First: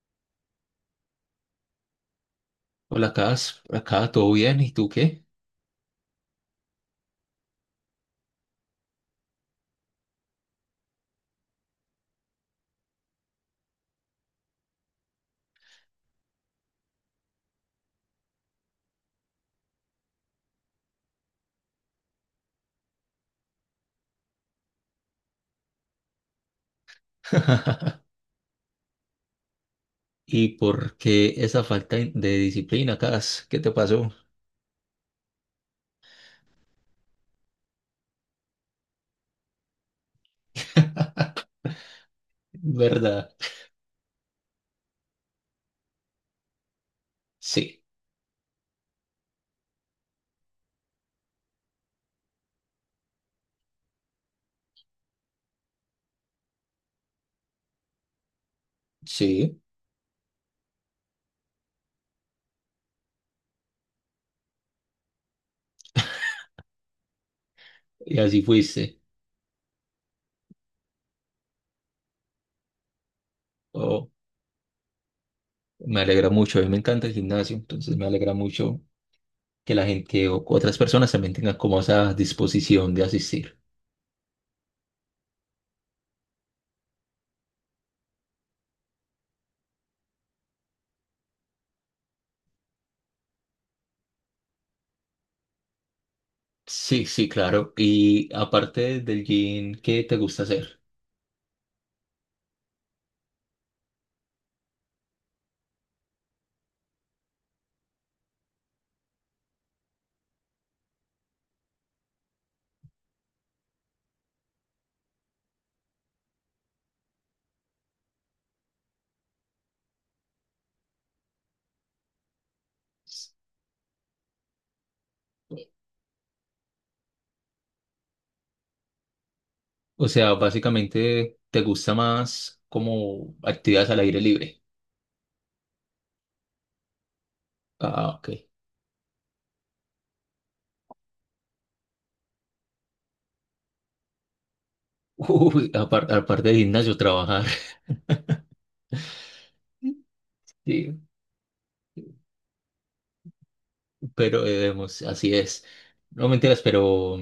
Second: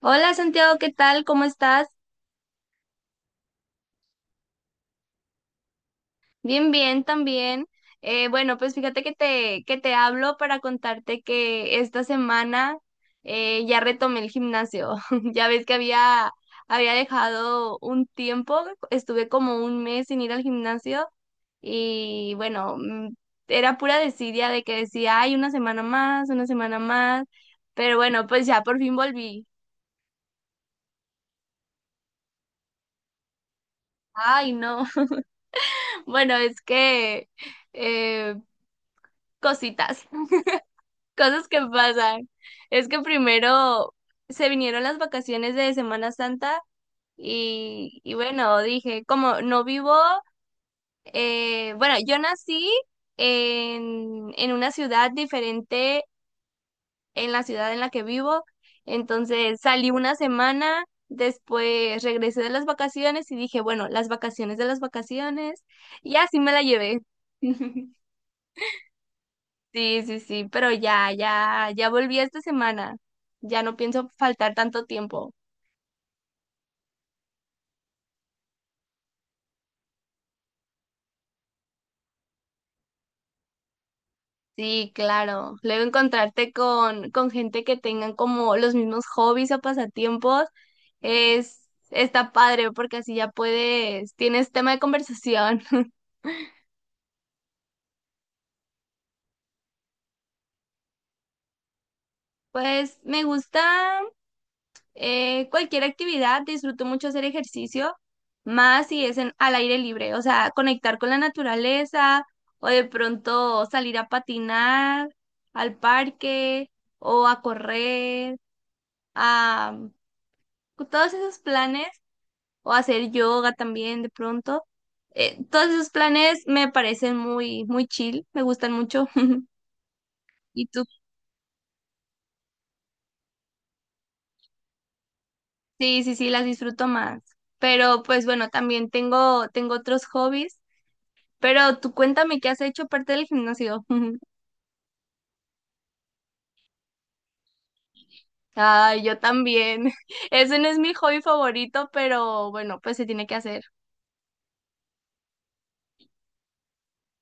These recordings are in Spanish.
Hola Santiago, ¿qué tal? ¿Cómo estás? Hola, Cas, acá todo bien, ¿y tú qué? Bien, bien, también. Bueno, pues fíjate que te hablo para contarte que esta semana ya retomé el gimnasio. Ya ves que había dejado un tiempo, estuve como un mes sin ir al gimnasio y bueno, era pura desidia de que decía, ay, una semana más, pero bueno, pues ya por fin volví. ¿Y por qué esa falta de disciplina, Cas? ¿Qué te pasó? Ay, no. Bueno, es que... eh, cositas. Cosas que pasan. Es que ¿Verdad? primero se vinieron las vacaciones de Semana Santa Sí, y bueno, dije, como no vivo, bueno, yo nací en una ciudad diferente en la ciudad en la que vivo, sí, entonces salí una semana, después regresé de las vacaciones y dije, bueno, las vacaciones de las vacaciones y así me la llevé. y así fuiste. Sí, sí, sí, pero ya, ya, ya volví esta semana. Ya no pienso Oh, faltar tanto tiempo. me alegra mucho, a mí me encanta el gimnasio, entonces me alegra mucho que la gente, otras personas también tengan como esa disposición de asistir. Sí, claro. Luego encontrarte con gente que tengan como los mismos hobbies o pasatiempos es, está padre porque así ya puedes, tienes tema de conversación. Sí, sí, claro. Y aparte del gym, ¿qué te gusta hacer? Pues me gusta, cualquier actividad, disfruto mucho hacer ejercicio, más si es al aire libre, o sea, conectar con la naturaleza o de pronto salir a patinar al parque o a correr, a todos esos planes o hacer yoga también de pronto. Todos esos planes me parecen muy, muy chill, me gustan mucho. O sea, Y tú, básicamente, ¿te gusta más como actividades al aire libre? sí, sí, sí, las disfruto más. Pero Ah, pues ok. bueno, también tengo otros hobbies. Pero tú cuéntame qué has hecho aparte del gimnasio. Uy, aparte de gimnasio, trabajar. Ay, yo también. Ese no es mi Sí, hobby favorito, pero bueno, pues se tiene que hacer. pero vemos así es. No mentiras, pero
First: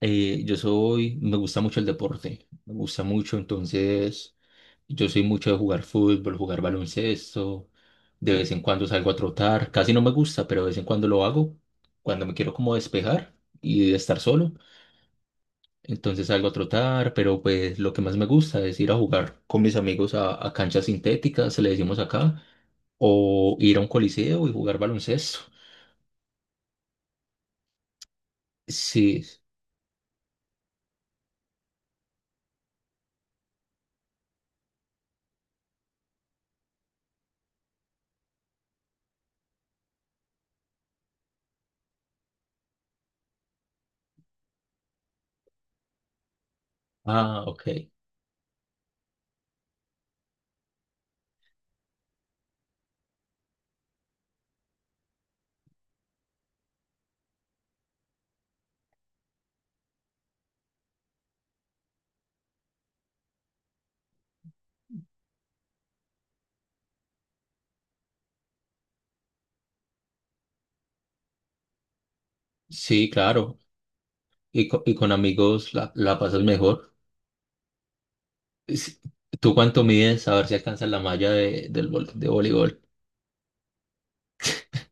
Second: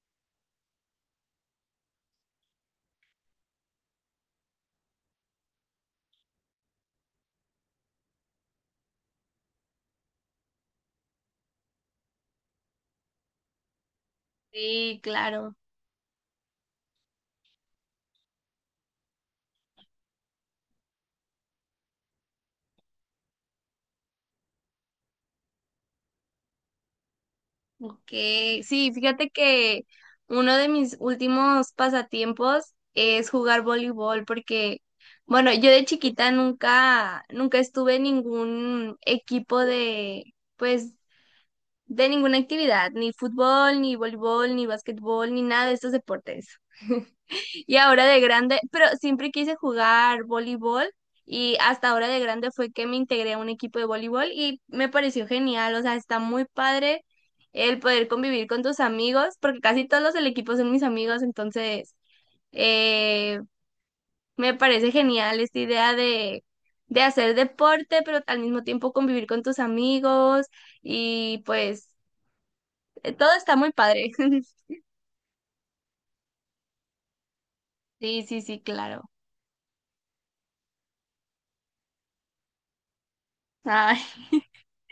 yo soy, me gusta mucho el deporte, me gusta mucho, entonces yo soy mucho de jugar fútbol, jugar baloncesto, de vez en cuando salgo a trotar, casi no me gusta, pero de vez en cuando lo hago, cuando me quiero como despejar y estar solo. Sí, claro. Entonces salgo a trotar, pero pues lo que más me gusta es ir a jugar con mis amigos a canchas sintéticas, se le decimos acá, o ir a un coliseo y jugar baloncesto. Ok. Sí, Sí, fíjate que uno de mis últimos pasatiempos es jugar voleibol porque, bueno, yo de chiquita nunca, nunca estuve en ningún equipo de, pues, de ninguna actividad, ni fútbol, ni voleibol, ni básquetbol, ni nada de estos deportes. ah, ok. Y ahora de grande, pero siempre quise jugar voleibol y hasta ahora de grande fue que me integré a un equipo de voleibol y me pareció genial, o sea, está muy padre el poder convivir con tus amigos, porque casi todos los del equipo son mis amigos, entonces eh, me parece genial esta idea de hacer deporte, pero al mismo tiempo convivir con tus amigos y pues Sí, todo está claro. muy padre. Y, y con amigos la, la pasas mejor. Sí, sí, sí, Es- claro. ¿Tú cuánto mides? A ver si alcanzas la malla de, de voleibol. Ay,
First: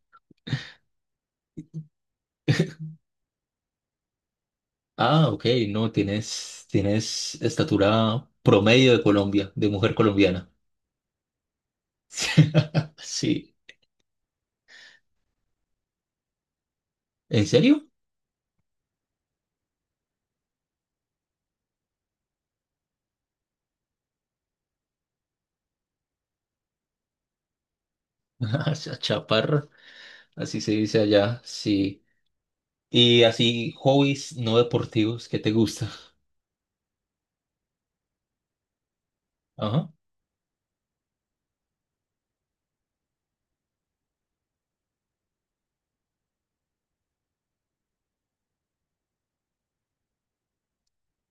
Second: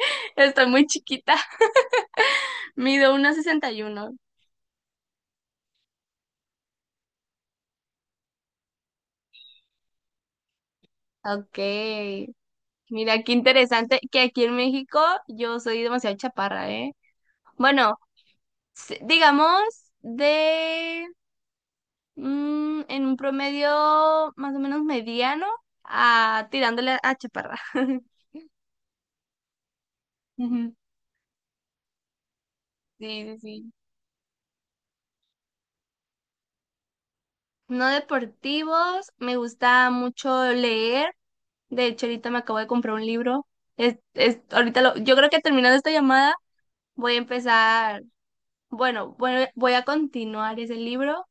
estoy muy chiquita. Mido 1,61. Ah, ok, no, tienes, tienes estatura promedio de Colombia, de mujer colombiana. Ok. Mira, qué Sí, interesante que aquí en México yo soy demasiado chaparra, ¿eh? ¿en serio? Bueno, digamos de en un promedio más o menos mediano a tirándole a chaparra. Hacia chaparro, así se Ujú. dice allá, sí. Sí, Y sí, sí. así, hobbies no deportivos, ¿qué te gusta? No deportivos, me Ajá. gusta mucho leer. De hecho, ahorita me acabo de comprar un libro. Yo creo que terminando esta llamada voy a empezar bueno, bueno, voy a continuar ese libro.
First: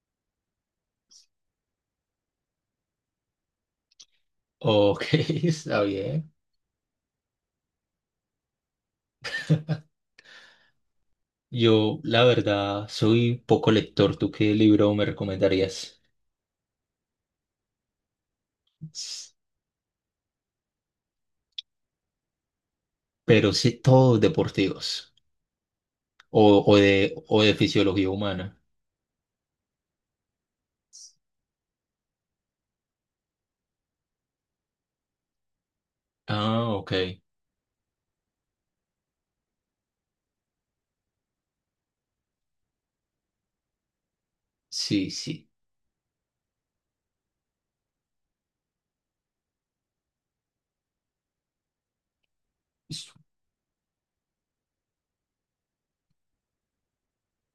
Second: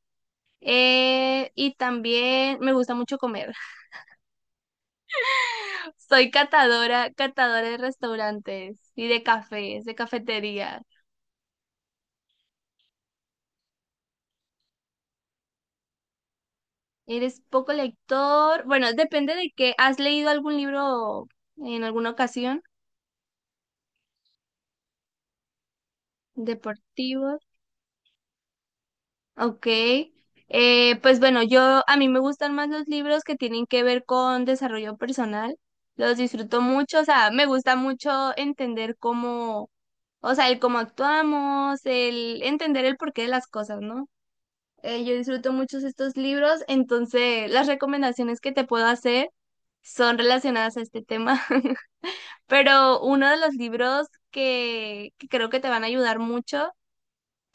Y también me gusta mucho comer. Ok, está Soy bien. catadora, catadora de restaurantes y de cafés, de cafetería. Yo, la verdad, soy poco lector. ¿Tú qué libro me recomendarías? ¿Eres poco lector? Bueno, S- depende de qué. ¿Has leído algún libro en alguna ocasión? pero sí, todos deportivos Deportivo. o de fisiología humana. Ok, pues bueno, yo a mí me gustan más los libros que tienen que ver con desarrollo personal. Los disfruto Ah, ok. mucho, o sea, me gusta mucho entender o sea, el cómo actuamos, el entender el porqué de las cosas, ¿no? Sí, Yo sí. disfruto muchos estos libros, entonces las recomendaciones que te puedo hacer son relacionadas a este tema. Pero S- uno de los libros que creo que te van a ayudar mucho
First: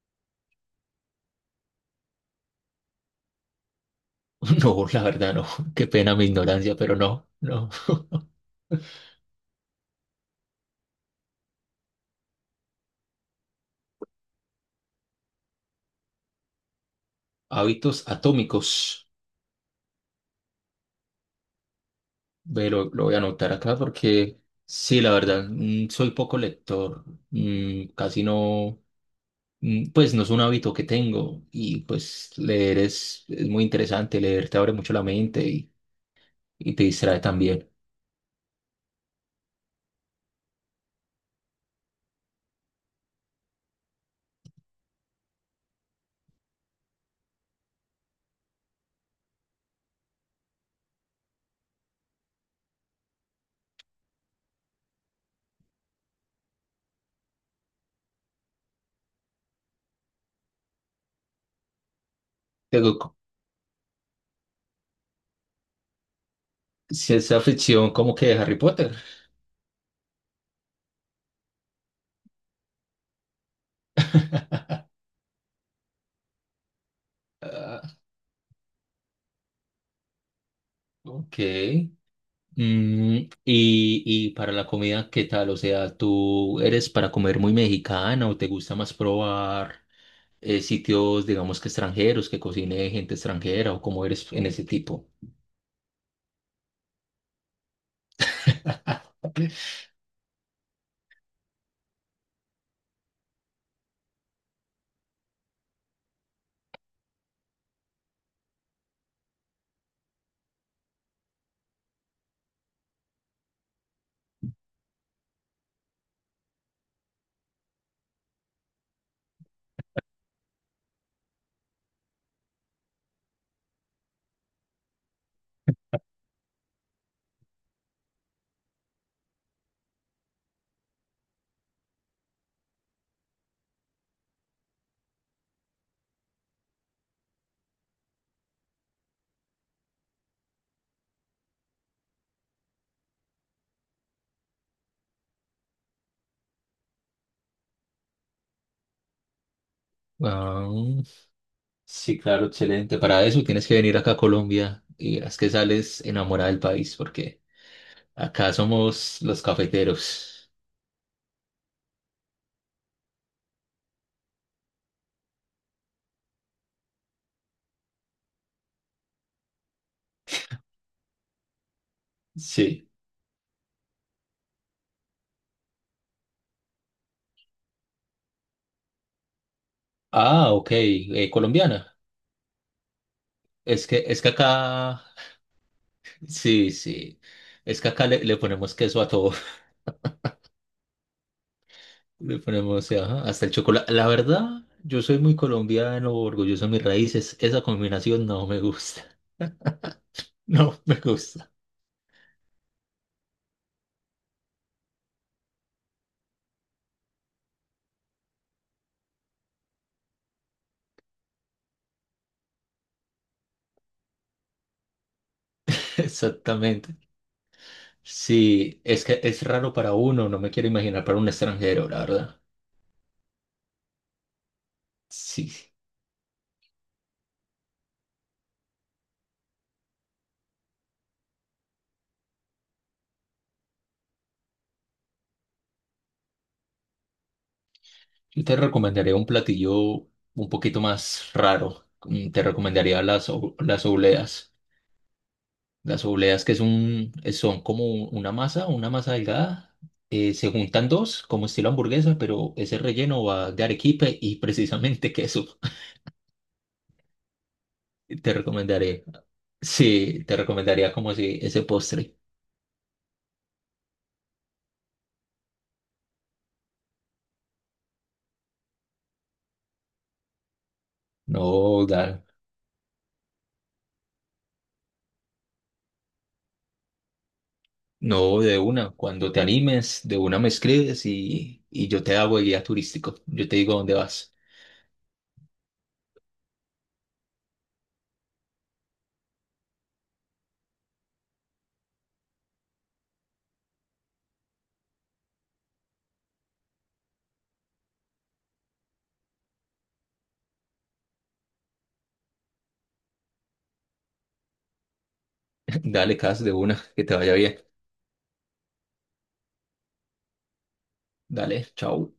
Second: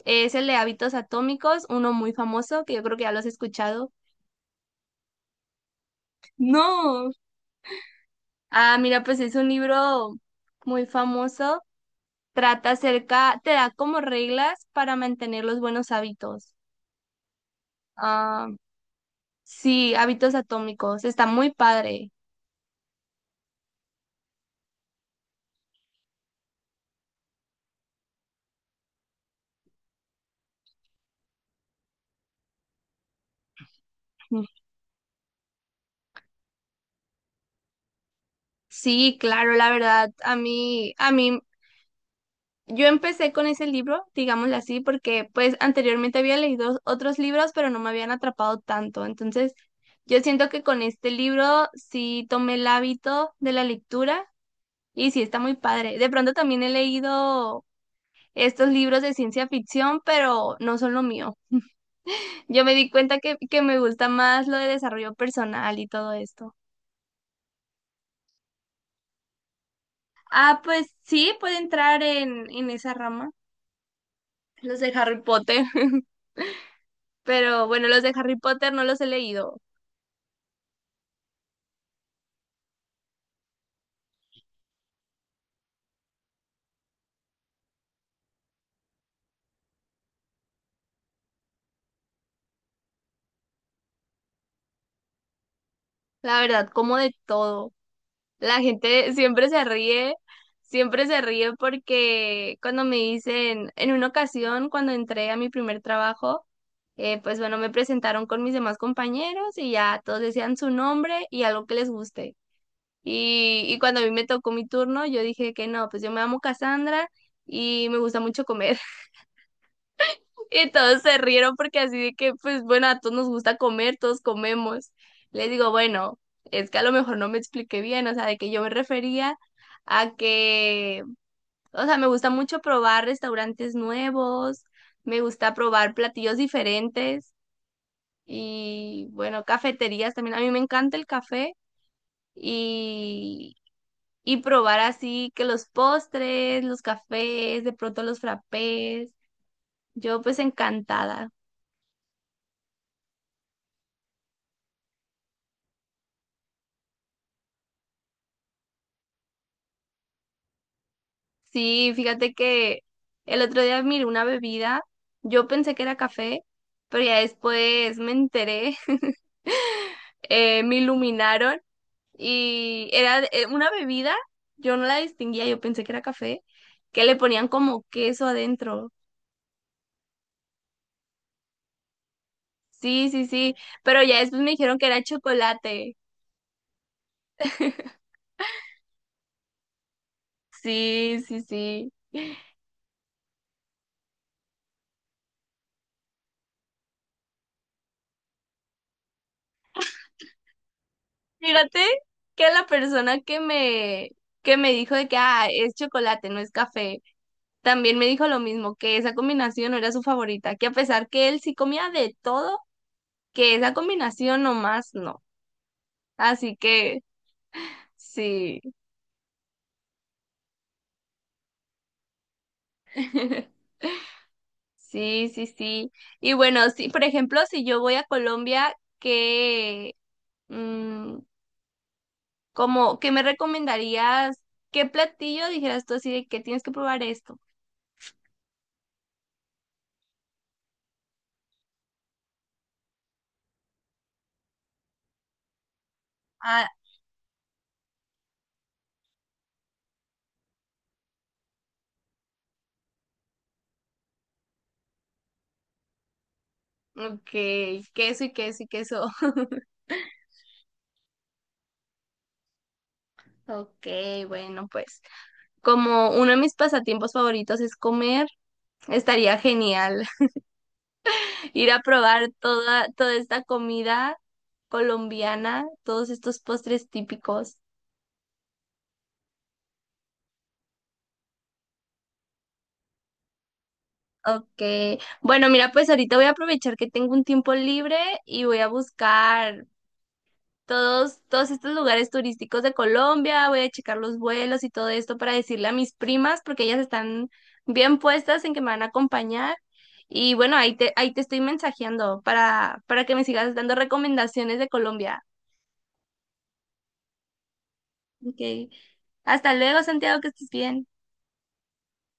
es el de hábitos atómicos, uno muy famoso, que yo creo que ya lo has escuchado. No, la verdad, no. Qué pena mi ignorancia, pero No. no, no. Ah, mira, pues es un libro muy famoso. Trata acerca, te da como reglas para mantener los buenos hábitos. Hábitos Ah, atómicos. sí, hábitos atómicos. Está muy padre. Ve, lo voy a anotar acá porque sí, la verdad, soy poco lector, casi no, pues no es un hábito que tengo y pues leer es muy interesante, leer te abre mucho la mente y te distrae también. Sí, claro, la verdad, a mí yo empecé con ese libro, digámoslo así, porque pues anteriormente había leído otros libros, pero no me habían atrapado tanto. Entonces, yo siento que con este libro sí tomé el hábito de la lectura y sí está muy padre. De pronto también he leído estos libros de ciencia ficción, pero no son lo mío. Yo me di Tengo co- cuenta que me gusta más lo de desarrollo personal y todo esto. ciencia ficción como que de Harry Potter. Ah, pues sí, puede entrar en esa rama, los de Harry Potter. Pero bueno, Ah, los de Harry Potter no los he leído. ok. Mm, y para la comida, ¿qué tal? O sea, ¿tú eres para comer muy mexicana o te gusta más probar sitios, digamos que extranjeros, que cocine gente extranjera o cómo eres en ese tipo? La verdad, como de todo. La gente siempre se ríe porque cuando me dicen, en una ocasión, cuando entré a mi primer trabajo, pues bueno, me presentaron con mis demás compañeros y ya todos decían su nombre y algo que les guste. Y cuando a mí me tocó mi turno, yo dije que no, pues yo me llamo Cassandra y me gusta mucho comer. Y todos se rieron porque así de que, pues bueno, a todos nos gusta comer, todos comemos. Les digo, bueno, es que a lo mejor no me expliqué bien, o sea, de que yo me refería a que, o sea, me gusta mucho probar restaurantes nuevos, me gusta probar platillos diferentes y, bueno, cafeterías también. A mí me encanta el café y, y probar así que los postres, los cafés, de pronto los frappés. Yo pues Ah, encantada. sí, claro, excelente. Para eso tienes que venir acá a Colombia y verás que sales enamorada del país, porque acá somos los cafeteros. Sí, fíjate que el otro día miré una bebida, yo pensé que era café, pero ya después me enteré, me iluminaron Sí. y era una bebida, yo no la distinguía, yo pensé que era café, que le ponían como queso adentro. Ah, ok. Eh, colombiana. Sí, sí, sí, pero ya Es que después me dijeron que era acá, chocolate. sí, sí. Es que acá le, le ponemos queso a todo. Sí, sí, sí. Le ponemos, sí, ajá, hasta el chocolate. La verdad, yo soy muy colombiano, orgulloso de mis raíces. Esa combinación no me gusta. No me gusta. Fíjate que la persona que me dijo de que ah, es chocolate, no es café. También me dijo lo mismo, que esa combinación no era su favorita, que a pesar que él sí comía de todo, que esa combinación nomás no. Así Exactamente. que sí, Sí, es que es raro para uno, no me quiero imaginar para un extranjero, la verdad. sí, sí, Sí. sí. Y bueno, sí, por ejemplo, si yo voy a Colombia, mm, qué me recomendarías? ¿Qué platillo dijeras tú así de que tienes que probar esto? Yo te recomendaría un platillo un poquito más raro. Mm, te recomendaría las, las obleas. Las obleas que es Ah, un, son como una masa delgada. Eh, se juntan dos, como estilo hamburguesa, pero ese relleno va de arequipe y precisamente queso. ok, queso y Te queso y recomendaré, queso. sí, te recomendaría como si ese postre. Ok, bueno, pues como uno de mis pasatiempos favoritos es comer. Estaría genial ir a No, dar, probar toda esta comida colombiana, todos estos postres típicos. no, de una. Cuando te animes, de una me escribes y yo te hago el guía turístico. Yo te digo dónde vas. Ok, bueno, mira, pues ahorita voy a aprovechar que tengo un tiempo libre y voy a buscar todos estos lugares turísticos de Colombia, voy a checar los vuelos y todo esto para decirle a mis primas, porque ellas están bien puestas en que me van a acompañar. Y bueno, ahí te estoy mensajeando para que me sigas dando recomendaciones de Colombia. Dale, Cas, de una, que te vaya bien. Ok. Hasta luego, Santiago, que estés bien. Dale, chao.